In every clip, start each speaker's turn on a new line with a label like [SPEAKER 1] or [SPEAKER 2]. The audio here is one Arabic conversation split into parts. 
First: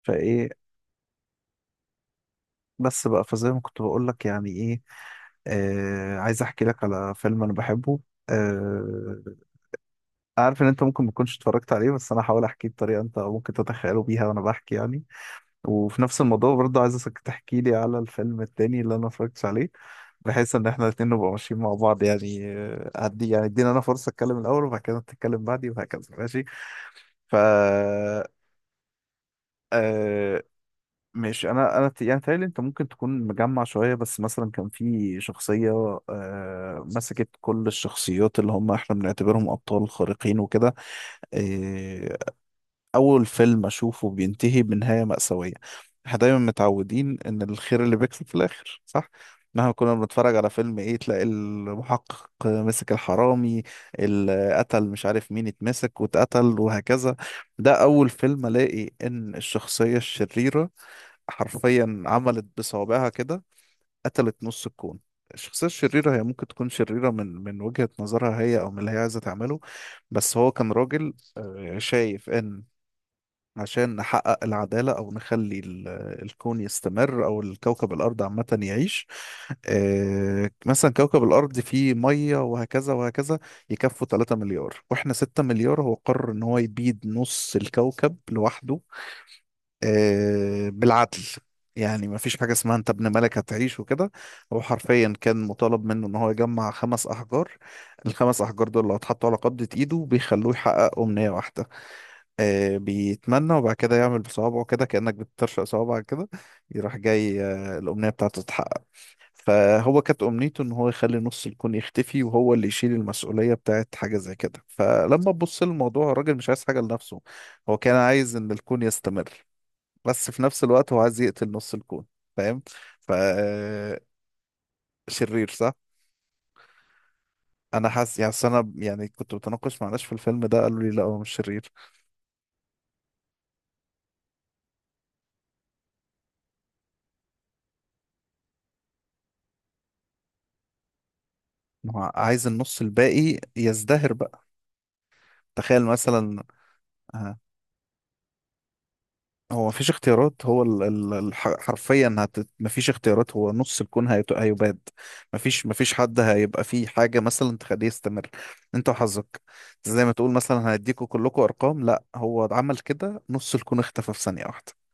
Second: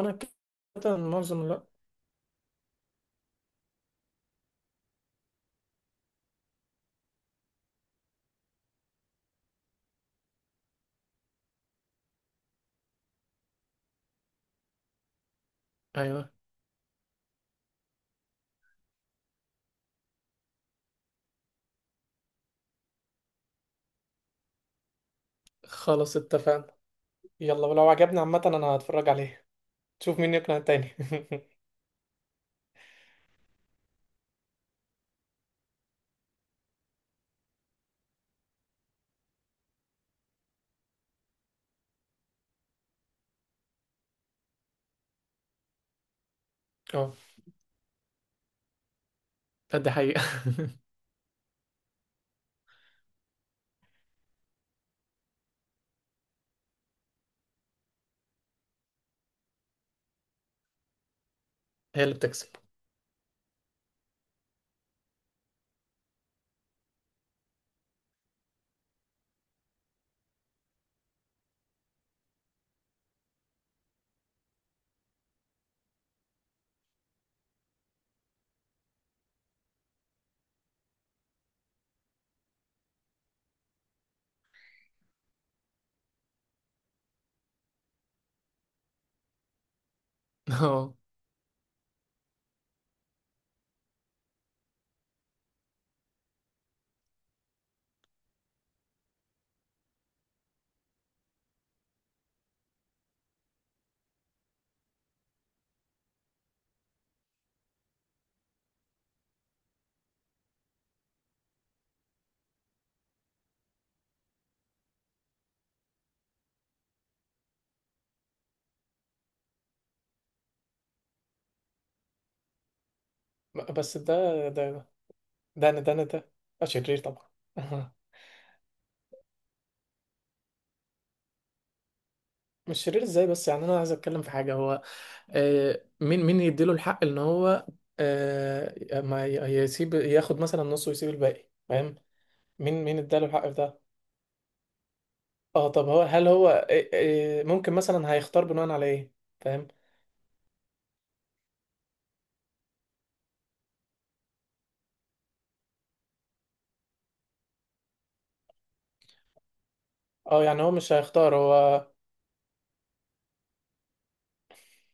[SPEAKER 1] انا
[SPEAKER 2] فايه
[SPEAKER 1] كده معظم لا.
[SPEAKER 2] بس بقى فزي ما كنت بقول لك يعني ايه. آه، عايز احكي لك على فيلم انا بحبه. آه، عارف ان انت ممكن ما تكونش اتفرجت عليه، بس انا هحاول احكيه بطريقه انت ممكن تتخيله بيها وانا بحكي يعني. وفي نفس
[SPEAKER 1] ايوه.
[SPEAKER 2] الموضوع برضه عايزك تحكي لي على الفيلم التاني اللي انا ما اتفرجتش عليه، بحيث ان احنا الاتنين نبقى ماشيين مع بعض، يعني هدي يعني ادينا انا فرصه اتكلم الاول وبعد كده تتكلم بعدي وهكذا.
[SPEAKER 1] خلاص
[SPEAKER 2] ماشي.
[SPEAKER 1] اتفقنا.
[SPEAKER 2] ف
[SPEAKER 1] يلا، ولو عجبني عامة انا هتفرج عليه. تشوف مين
[SPEAKER 2] آه،
[SPEAKER 1] يقنع التاني.
[SPEAKER 2] مش انا يعني تهيألي انت ممكن تكون مجمع شويه. بس مثلا كان في شخصيه مسكت كل الشخصيات اللي هم احنا بنعتبرهم ابطال خارقين وكده. آه، اول فيلم اشوفه بينتهي بنهايه مأساويه. احنا دايما
[SPEAKER 1] اه.
[SPEAKER 2] متعودين ان الخير اللي بيكسب في الاخر، صح؟ مهما
[SPEAKER 1] لا، دي
[SPEAKER 2] كنا
[SPEAKER 1] حقيقة.
[SPEAKER 2] بنتفرج على فيلم ايه تلاقي المحقق مسك الحرامي اللي قتل مش عارف مين، اتمسك واتقتل وهكذا. ده اول فيلم الاقي ان الشخصيه الشريره
[SPEAKER 1] هي
[SPEAKER 2] حرفيا
[SPEAKER 1] اللي
[SPEAKER 2] عملت
[SPEAKER 1] بتكسب.
[SPEAKER 2] بصوابعها كده، قتلت نص الكون. الشخصية الشريرة هي ممكن تكون شريرة من وجهة نظرها هي أو من اللي هي عايزة تعمله. بس هو كان راجل شايف إن عشان نحقق العدالة أو نخلي الكون يستمر أو الكوكب الأرض عامة يعيش. مثلا كوكب الأرض فيه مية وهكذا وهكذا، يكفوا 3 مليار وإحنا 6 مليار. هو قرر إن هو يبيد نص الكوكب لوحده،
[SPEAKER 1] اه.
[SPEAKER 2] بالعدل. يعني ما فيش حاجة اسمها انت ابن ملك هتعيش وكده. هو حرفيا كان مطالب منه ان هو يجمع خمس احجار. الخمس احجار دول لو اتحطوا على قبضة ايده بيخلوه يحقق امنية واحدة. بيتمنى وبعد كده يعمل بصوابعه كده كأنك بترشق صوابعك كده، يروح جاي الامنية بتاعته تتحقق. فهو كانت امنيته ان هو يخلي نص الكون يختفي، وهو اللي يشيل المسؤولية بتاعت حاجة زي كده. فلما تبص للموضوع، الراجل مش عايز حاجة لنفسه. هو كان عايز ان الكون يستمر، بس في نفس الوقت هو عايز يقتل نص الكون، فاهم؟ ف
[SPEAKER 1] بس ده ده
[SPEAKER 2] شرير صح.
[SPEAKER 1] ده انا ده شرير طبعا.
[SPEAKER 2] انا حاسس يعني، أصل انا يعني كنت بتناقش مع ناس في الفيلم ده قالوا لي لا هو مش شرير.
[SPEAKER 1] مش شرير ازاي؟ بس يعني انا عايز اتكلم في حاجة هو. مين يديله الحق ان هو ما يسيب ياخد مثلا نص ويسيب الباقي،
[SPEAKER 2] ما
[SPEAKER 1] فاهم؟
[SPEAKER 2] هو عايز النص
[SPEAKER 1] مين اداله
[SPEAKER 2] الباقي
[SPEAKER 1] الحق في ده؟
[SPEAKER 2] يزدهر بقى.
[SPEAKER 1] اه،
[SPEAKER 2] تخيل
[SPEAKER 1] طب هو، هل
[SPEAKER 2] مثلا.
[SPEAKER 1] هو إيه
[SPEAKER 2] آه،
[SPEAKER 1] إيه ممكن مثلا هيختار بناء على ايه؟
[SPEAKER 2] هو
[SPEAKER 1] فاهم.
[SPEAKER 2] مفيش اختيارات، هو حرفيا مفيش اختيارات، هو نص الكون هيباد. مفيش حد هيبقى فيه حاجة مثلا تخليه يستمر. انت وحظك، زي ما تقول
[SPEAKER 1] اه، يعني هو
[SPEAKER 2] مثلا
[SPEAKER 1] مش
[SPEAKER 2] هيديكوا
[SPEAKER 1] هيختار
[SPEAKER 2] كلكوا ارقام،
[SPEAKER 1] هو.
[SPEAKER 2] لا هو عمل كده نص الكون اختفى في ثانية واحدة.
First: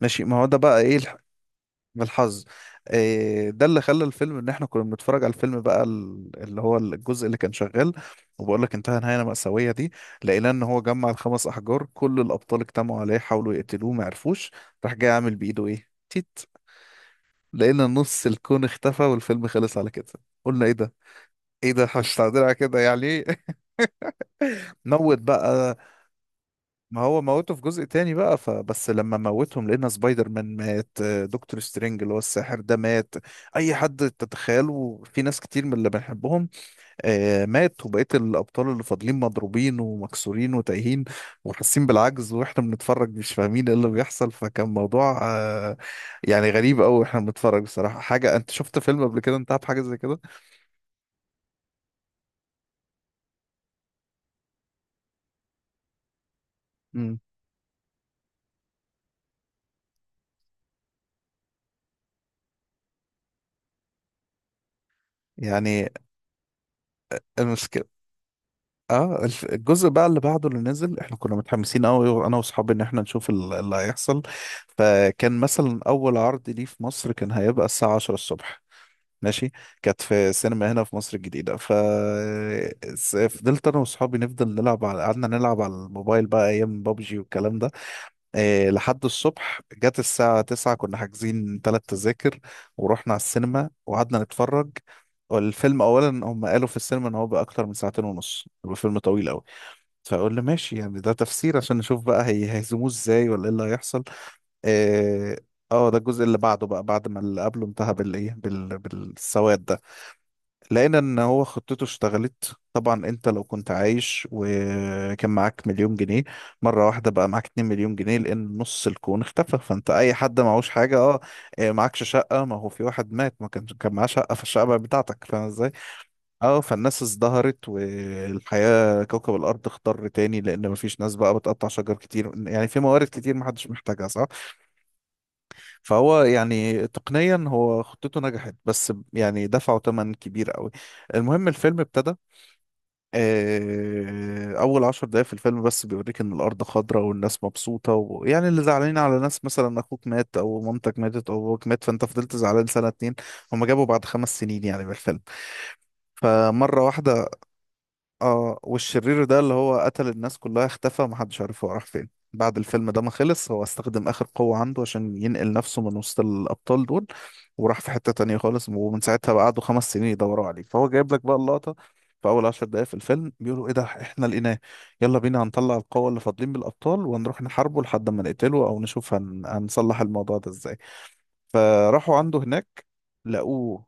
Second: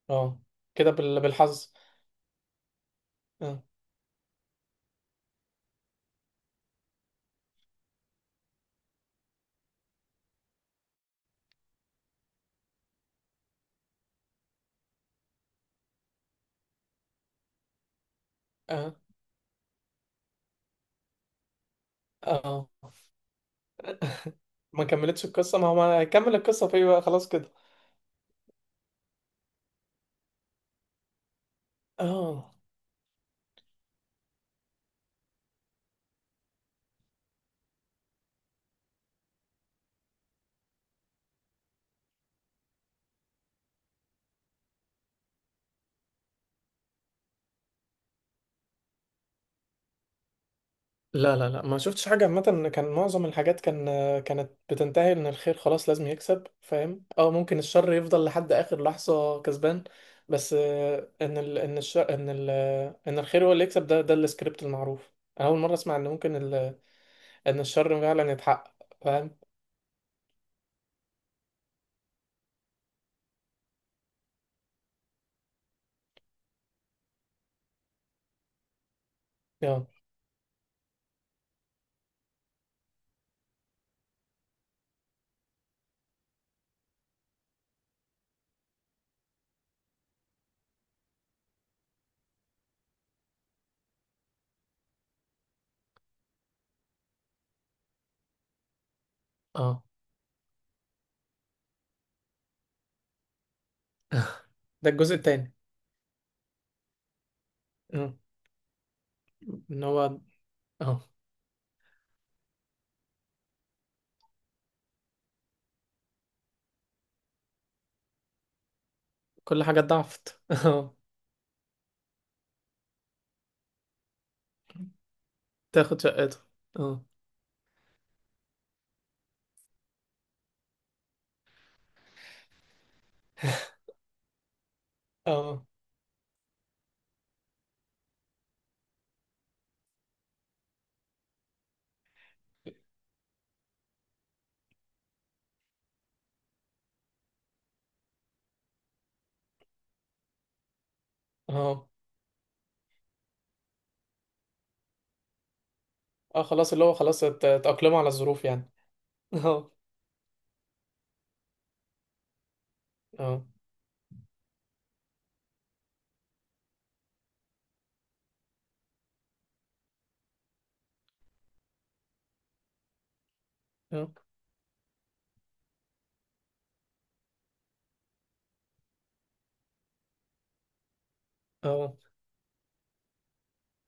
[SPEAKER 2] ماشي، ما
[SPEAKER 1] اه،
[SPEAKER 2] هو ده بقى ايه،
[SPEAKER 1] بالحظ.
[SPEAKER 2] بالحظ. إيه
[SPEAKER 1] اه.
[SPEAKER 2] ده اللي خلى الفيلم، ان احنا كنا بنتفرج على الفيلم بقى اللي هو الجزء اللي كان شغال، وبقول لك انتهى نهايه مأساويه دي. لقينا ان هو جمع الخمس احجار، كل الابطال اجتمعوا عليه حاولوا يقتلوه ما عرفوش، راح جاي عامل بايده ايه تيت، لقينا نص الكون
[SPEAKER 1] اه.
[SPEAKER 2] اختفى والفيلم خلص على كده. قلنا ايه ده، ايه ده مش تعديل على
[SPEAKER 1] اه،
[SPEAKER 2] كده يعني.
[SPEAKER 1] ما
[SPEAKER 2] نوت
[SPEAKER 1] كملتش القصة. ما هو
[SPEAKER 2] بقى.
[SPEAKER 1] ما هيكمل القصة في إيه
[SPEAKER 2] ما
[SPEAKER 1] بقى؟
[SPEAKER 2] هو
[SPEAKER 1] خلاص كده.
[SPEAKER 2] موته في جزء تاني بقى، فبس لما موتهم لقينا سبايدر مان مات، دكتور سترينج اللي هو
[SPEAKER 1] اه،
[SPEAKER 2] الساحر ده مات، اي حد تتخيله في ناس كتير من اللي بنحبهم مات. وبقيت الابطال اللي فاضلين مضروبين ومكسورين وتايهين وحاسين بالعجز، واحنا بنتفرج مش فاهمين ايه اللي بيحصل. فكان موضوع يعني غريب قوي واحنا بنتفرج بصراحة. حاجة، انت شفت فيلم قبل كده انتهى بحاجة زي كده؟
[SPEAKER 1] لا لا لا، ما شفتش حاجة. عامة كان معظم الحاجات كانت بتنتهي ان الخير خلاص لازم يكسب، فاهم؟
[SPEAKER 2] امم
[SPEAKER 1] اه، ممكن الشر يفضل لحد اخر لحظة كسبان، بس ان الخير هو اللي يكسب. ده السكريبت المعروف. انا اول مرة
[SPEAKER 2] يعني
[SPEAKER 1] اسمع ان ممكن ان
[SPEAKER 2] المشكلة.
[SPEAKER 1] الشر فعلا يتحقق،
[SPEAKER 2] اه
[SPEAKER 1] فاهم؟
[SPEAKER 2] الجزء بقى اللي بعده اللي نزل، احنا كنا متحمسين قوي انا واصحابي ان احنا نشوف اللي هيحصل. فكان مثلا اول عرض ليه في مصر كان هيبقى الساعة 10 الصبح، ماشي.
[SPEAKER 1] اه.
[SPEAKER 2] كانت في سينما هنا في مصر الجديدة. فضلت انا واصحابي نفضل نلعب على، قعدنا نلعب على الموبايل بقى ايام بابجي والكلام ده إيه، لحد الصبح جت الساعة 9 كنا حاجزين ثلاث تذاكر. ورحنا على السينما وقعدنا نتفرج. والفيلم اولا هم قالوا في السينما ان هو بقى اكتر من ساعتين ونص، الفيلم طويل قوي.
[SPEAKER 1] اه.
[SPEAKER 2] فاقول له ماشي يعني، ده تفسير عشان نشوف بقى هي هيهزموه ازاي ولا ايه اللي هيحصل.
[SPEAKER 1] ده الجزء
[SPEAKER 2] اه.
[SPEAKER 1] التاني.
[SPEAKER 2] ده الجزء اللي بعده بقى، بعد ما اللي قبله انتهى
[SPEAKER 1] اه.
[SPEAKER 2] بالايه، بالسواد ده.
[SPEAKER 1] ان هو.
[SPEAKER 2] لقينا
[SPEAKER 1] اه،
[SPEAKER 2] ان هو خطته اشتغلت. طبعا انت لو كنت عايش وكان معاك مليون جنيه، مره واحده بقى معاك 2 مليون جنيه لان نص الكون اختفى،
[SPEAKER 1] كل حاجة
[SPEAKER 2] فانت اي حد
[SPEAKER 1] اتضاعفت.
[SPEAKER 2] معهوش
[SPEAKER 1] اه.
[SPEAKER 2] حاجه. اه. معكش شقه، ما هو في واحد مات ما كانش كان معاه شقه فالشقه بقت بتاعتك، فاهم ازاي.
[SPEAKER 1] تاخد شقته.
[SPEAKER 2] اه. فالناس
[SPEAKER 1] اه.
[SPEAKER 2] ازدهرت، والحياة كوكب الأرض اخضر تاني، لأن مفيش ناس بقى بتقطع شجر كتير، يعني في موارد كتير محدش محتاجها، صح؟
[SPEAKER 1] اه.
[SPEAKER 2] فهو يعني تقنيا هو خطته نجحت، بس يعني دفعوا تمن كبير قوي. المهم الفيلم ابتدى. أول 10 دقايق في الفيلم بس بيوريك إن الأرض خضراء والناس مبسوطة، ويعني اللي زعلانين على ناس مثلا أخوك مات أو مامتك ماتت أو أبوك مات
[SPEAKER 1] اه.
[SPEAKER 2] فأنت فضلت زعلان سنة اتنين. هما جابوا بعد 5 سنين يعني من الفيلم،
[SPEAKER 1] اه، خلاص
[SPEAKER 2] فمرة
[SPEAKER 1] اللي هو خلاص
[SPEAKER 2] واحدة.
[SPEAKER 1] اتأقلموا على الظروف
[SPEAKER 2] اه.
[SPEAKER 1] يعني.
[SPEAKER 2] والشرير ده اللي
[SPEAKER 1] اه.
[SPEAKER 2] هو قتل الناس كلها اختفى، محدش عارف هو راح فين. بعد الفيلم ده ما
[SPEAKER 1] اه.
[SPEAKER 2] خلص، هو استخدم آخر قوة عنده عشان ينقل نفسه من وسط الأبطال دول، وراح في حتة تانية خالص. ومن ساعتها بقى قعدوا 5 سنين يدوروا عليه. فهو جايب لك بقى اللقطة، في أول 10 دقايق في الفيلم بيقولوا إيه ده
[SPEAKER 1] اه.
[SPEAKER 2] إحنا لقيناه، يلا بينا هنطلع القوة اللي فاضلين بالأبطال وهنروح نحاربه لحد ما نقتله أو نشوف هنصلح الموضوع ده إزاي.
[SPEAKER 1] اه،
[SPEAKER 2] فراحوا عنده هناك، لقوه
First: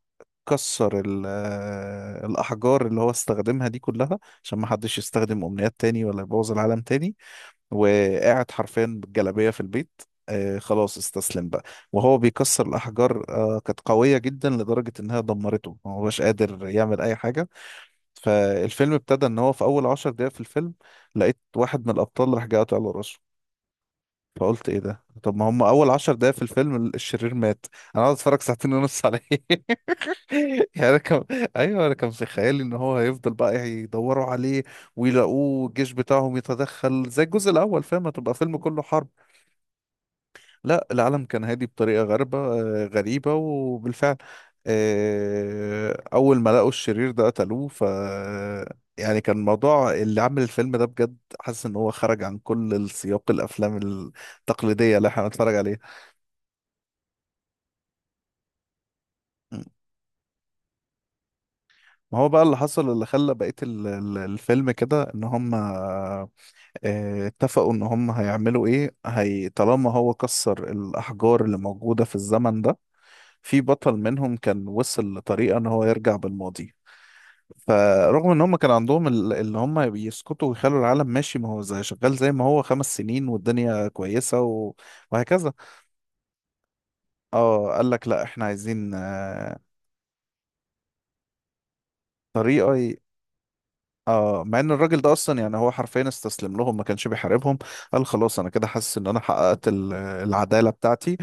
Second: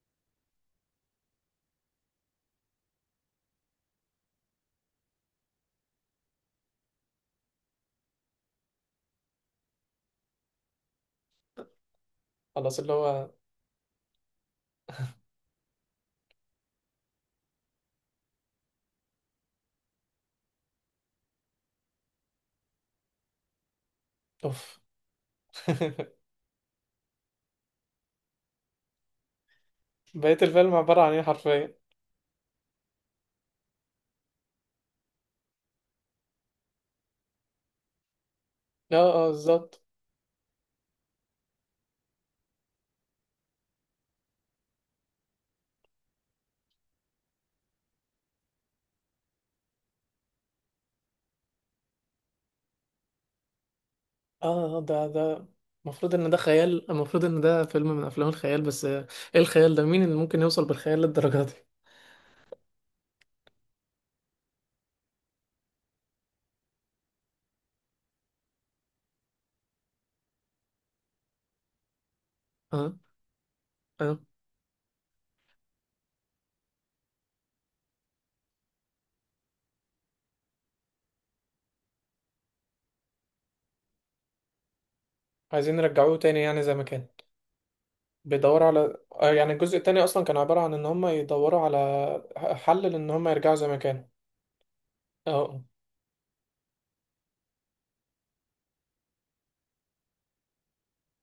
[SPEAKER 2] كسر الأحجار اللي هو استخدمها دي كلها عشان ما حدش يستخدم أمنيات تاني ولا يبوظ العالم تاني. وقاعد حرفيا بالجلابية في البيت. خلاص استسلم بقى. وهو بيكسر
[SPEAKER 1] خلاص اللي
[SPEAKER 2] الأحجار
[SPEAKER 1] هو.
[SPEAKER 2] كانت قوية جدا لدرجة إنها دمرته ما هوش قادر يعمل أي حاجة. فالفيلم ابتدى إن هو في أول عشر دقايق في الفيلم لقيت واحد من الأبطال راح جاي قاطع له راسه. فقلت ايه
[SPEAKER 1] اوف.
[SPEAKER 2] ده، طب ما هم اول عشر دقايق في الفيلم الشرير مات. انا قاعد اتفرج ساعتين ونص عليه.
[SPEAKER 1] بقية الفيلم
[SPEAKER 2] يعني انا
[SPEAKER 1] عبارة عن ايه
[SPEAKER 2] كم،
[SPEAKER 1] حرفيا؟
[SPEAKER 2] ايوه، انا كان في خيالي ان هو هيفضل بقى يدوروا عليه ويلاقوه الجيش بتاعهم يتدخل زي الجزء الاول، فاهم، هتبقى فيلم كله
[SPEAKER 1] اه.
[SPEAKER 2] حرب.
[SPEAKER 1] اه، بالظبط.
[SPEAKER 2] لا، العالم كان هادي بطريقه غريبه، غريبه وبالفعل. اول ما لقوا الشرير ده قتلوه. يعني كان الموضوع، اللي عامل الفيلم ده بجد حاسس ان هو خرج عن كل السياق، الافلام
[SPEAKER 1] اه،
[SPEAKER 2] التقليديه
[SPEAKER 1] ده
[SPEAKER 2] اللي احنا
[SPEAKER 1] ده
[SPEAKER 2] بنتفرج عليها.
[SPEAKER 1] المفروض ان ده خيال. المفروض ان ده فيلم من افلام الخيال، بس ايه
[SPEAKER 2] مم.
[SPEAKER 1] الخيال ده؟ مين اللي ممكن يوصل بالخيال للدرجة دي؟
[SPEAKER 2] ما هو بقى اللي حصل اللي خلى بقية الفيلم كده، ان هم اتفقوا ان هم هيعملوا ايه هي، طالما هو كسر الاحجار اللي موجودة في الزمن ده.
[SPEAKER 1] اه.
[SPEAKER 2] في بطل
[SPEAKER 1] اه،
[SPEAKER 2] منهم كان وصل لطريقة ان هو يرجع بالماضي. فرغم ان هم كان عندهم اللي هم يسكتوا ويخلوا العالم ماشي ما هو زي شغال، زي ما هو 5 سنين والدنيا كويسة وهكذا.
[SPEAKER 1] عايزين يرجعوه تاني يعني زي ما كان.
[SPEAKER 2] اه، قال لك لا احنا
[SPEAKER 1] بيدوروا
[SPEAKER 2] عايزين
[SPEAKER 1] على، يعني الجزء التاني اصلا كان عبارة عن ان هم يدوروا على حل
[SPEAKER 2] طريقة.
[SPEAKER 1] لان هم يرجعوا زي ما كانوا.
[SPEAKER 2] اه، مع ان الراجل ده اصلا يعني
[SPEAKER 1] اه.
[SPEAKER 2] هو حرفيا استسلم لهم ما كانش بيحاربهم. قال خلاص انا كده حاسس ان انا حققت العداله بتاعتي،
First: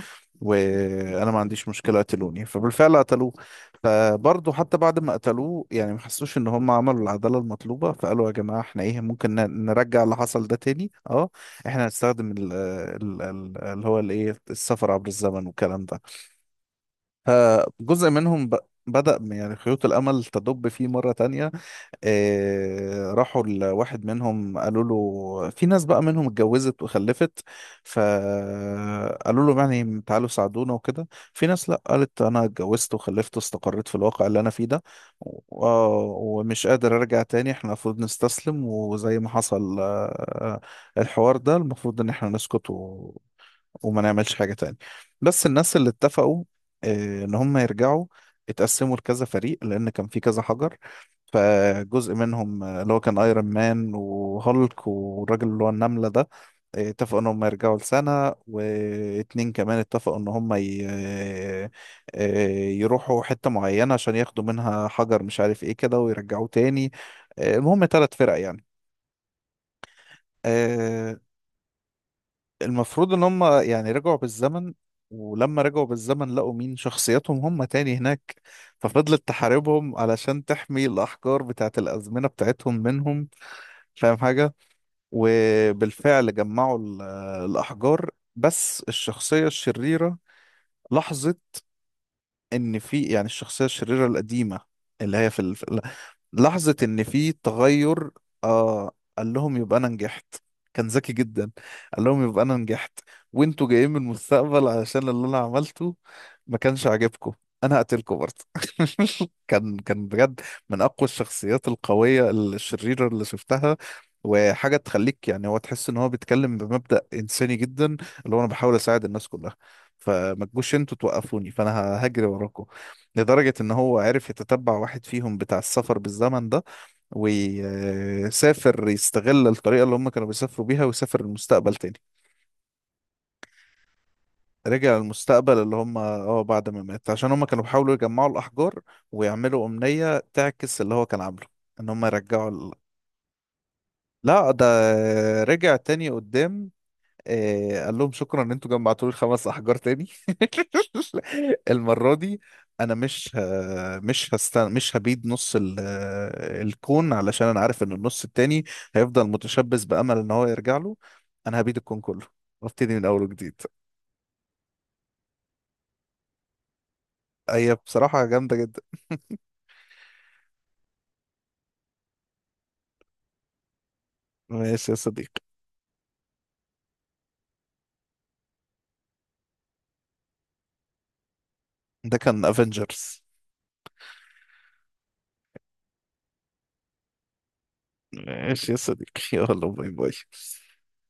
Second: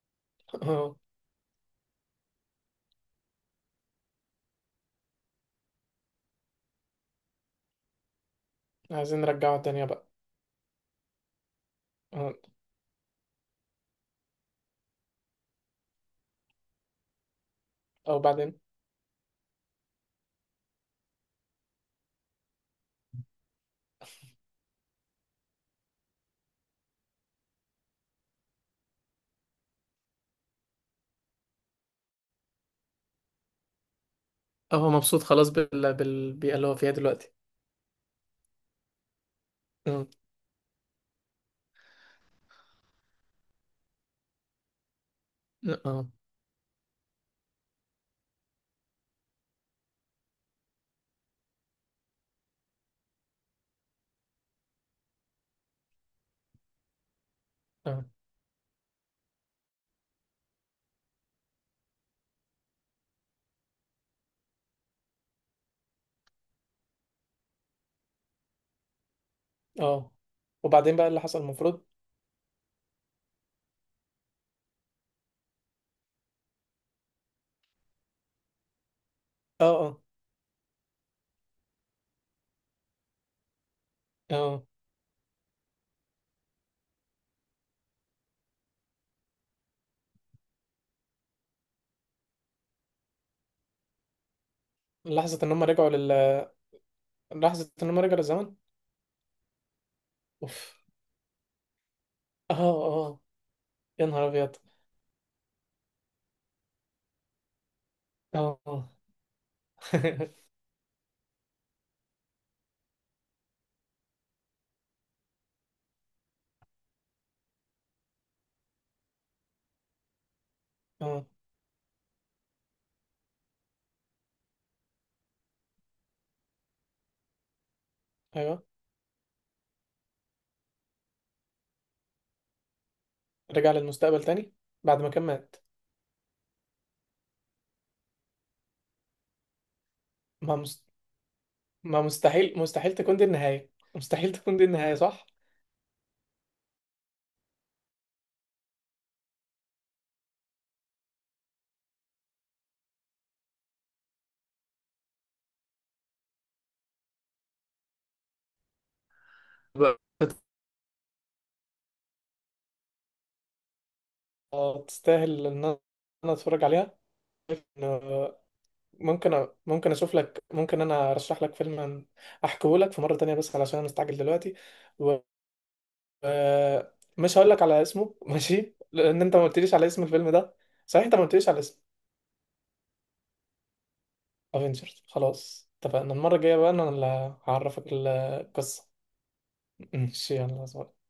[SPEAKER 1] اه،
[SPEAKER 2] وانا ما عنديش مشكله قتلوني. فبالفعل قتلوه. فبرضه حتى بعد ما قتلوه يعني ما حسوش ان هم عملوا العداله المطلوبه، فقالوا يا جماعه احنا ايه
[SPEAKER 1] عايزين
[SPEAKER 2] ممكن
[SPEAKER 1] نرجعه الدنيا
[SPEAKER 2] نرجع
[SPEAKER 1] بقى.
[SPEAKER 2] اللي حصل ده تاني. اه، احنا هنستخدم
[SPEAKER 1] اه.
[SPEAKER 2] اللي هو الايه السفر عبر الزمن والكلام ده. فجزء
[SPEAKER 1] او
[SPEAKER 2] منهم
[SPEAKER 1] بعدين.
[SPEAKER 2] بدأ يعني خيوط الامل تدب فيه مره تانية. راحوا لواحد منهم قالوا له في ناس بقى منهم اتجوزت وخلفت، فقالوا له يعني تعالوا ساعدونا وكده. في ناس لا، قالت انا اتجوزت وخلفت واستقريت في الواقع اللي انا فيه
[SPEAKER 1] اه،
[SPEAKER 2] ده
[SPEAKER 1] هو مبسوط خلاص
[SPEAKER 2] و- آه،
[SPEAKER 1] بالبيئة
[SPEAKER 2] ومش
[SPEAKER 1] اللي هو فيها
[SPEAKER 2] قادر ارجع
[SPEAKER 1] دلوقتي.
[SPEAKER 2] تاني، احنا المفروض نستسلم وزي ما حصل.
[SPEAKER 1] اه.
[SPEAKER 2] الحوار ده المفروض ان احنا نسكت، وما نعملش حاجة تاني. بس الناس اللي
[SPEAKER 1] اه.
[SPEAKER 2] اتفقوا ان هم يرجعوا، اتقسموا لكذا فريق لان كان في كذا حجر. فجزء منهم اللي هو كان ايرون مان وهولك والراجل اللي هو النملة ده، اتفقوا ان هم يرجعوا
[SPEAKER 1] اه.
[SPEAKER 2] لسنة واتنين كمان. اتفقوا ان هم ي... آه، آه، يروحوا حتة معينة عشان ياخدوا منها حجر مش عارف ايه كده ويرجعوه تاني. المهم تلات فرق يعني.
[SPEAKER 1] اه. وبعدين بقى
[SPEAKER 2] آه،
[SPEAKER 1] اللي حصل المفروض.
[SPEAKER 2] المفروض ان هم يعني رجعوا بالزمن. ولما رجعوا بالزمن لقوا مين، شخصياتهم هم تاني هناك، ففضلت
[SPEAKER 1] اه.
[SPEAKER 2] تحاربهم
[SPEAKER 1] اه.
[SPEAKER 2] علشان تحمي الأحجار بتاعت الأزمنة بتاعتهم منهم، فاهم حاجة.
[SPEAKER 1] اه.
[SPEAKER 2] وبالفعل جمعوا الأحجار. بس الشخصية الشريرة لاحظت ان في، يعني الشخصيه الشريره القديمه اللي هي
[SPEAKER 1] لحظة ان هم رجعوا لل
[SPEAKER 2] لحظه ان في
[SPEAKER 1] لحظة ان هم
[SPEAKER 2] تغير.
[SPEAKER 1] رجعوا للزمن.
[SPEAKER 2] آه قال لهم يبقى انا نجحت.
[SPEAKER 1] اوف.
[SPEAKER 2] كان ذكي جدا. قال لهم يبقى
[SPEAKER 1] اه.
[SPEAKER 2] انا نجحت،
[SPEAKER 1] اه.
[SPEAKER 2] وانتوا جايين من
[SPEAKER 1] يا نهار ابيض.
[SPEAKER 2] المستقبل علشان اللي انا عملته ما كانش عاجبكم، انا هقتلكم برضه.
[SPEAKER 1] اه. اه.
[SPEAKER 2] كان بجد من اقوى الشخصيات القويه الشريره اللي شفتها. وحاجه تخليك يعني هو، تحس ان هو بيتكلم بمبدأ انساني جدا، اللي هو انا بحاول اساعد الناس كلها، فما تجوش انتوا
[SPEAKER 1] اه.
[SPEAKER 2] توقفوني، فانا هجري وراكم. لدرجة ان هو عرف يتتبع واحد فيهم بتاع السفر بالزمن ده،
[SPEAKER 1] ايوه.
[SPEAKER 2] ويسافر يستغل الطريقة اللي هم كانوا بيسافروا بيها ويسافر المستقبل تاني.
[SPEAKER 1] رجع للمستقبل تاني.
[SPEAKER 2] رجع
[SPEAKER 1] بعد ما كان مات.
[SPEAKER 2] المستقبل اللي هم، اه، بعد ما مات عشان هم كانوا بيحاولوا يجمعوا الأحجار ويعملوا أمنية
[SPEAKER 1] ما
[SPEAKER 2] تعكس
[SPEAKER 1] مست...
[SPEAKER 2] اللي هو كان عامله، ان
[SPEAKER 1] ما
[SPEAKER 2] هم يرجعوا
[SPEAKER 1] مستحيل، مستحيل تكون دي النهاية. مستحيل
[SPEAKER 2] لا
[SPEAKER 1] تكون دي
[SPEAKER 2] ده
[SPEAKER 1] النهاية، صح؟
[SPEAKER 2] رجع تاني قدام. قال لهم شكرا ان انتوا جمعتوا لي الخمس احجار تاني. المره دي انا مش ه... مش هستن... مش هبيد نص ال... آه، الكون، علشان انا عارف ان النص التاني هيفضل متشبث بامل ان هو يرجع له، انا هبيد الكون كله وابتدي من اول وجديد.
[SPEAKER 1] آه، تستاهل ان انا أنا اتفرج عليها.
[SPEAKER 2] هي بصراحه
[SPEAKER 1] آه،
[SPEAKER 2] جامده جدا.
[SPEAKER 1] ممكن اشوف لك. ممكن انا ارشح لك فيلم احكيه لك في مرة تانية، بس علشان انا مستعجل دلوقتي.
[SPEAKER 2] ماشي يا
[SPEAKER 1] و...
[SPEAKER 2] صديقي.
[SPEAKER 1] آه، مش هقول لك على اسمه. ماشي، لان انت ما قلتليش على اسم الفيلم ده. صحيح، انت ما قلتليش على اسم.
[SPEAKER 2] ده كان افنجرز.
[SPEAKER 1] افنجرز. خلاص اتفقنا، المرة الجاية بقى انا اللي هعرفك
[SPEAKER 2] ماشي يا
[SPEAKER 1] القصة.
[SPEAKER 2] صديقي، يلا باي باي.
[SPEAKER 1] ماشي، يلا باي.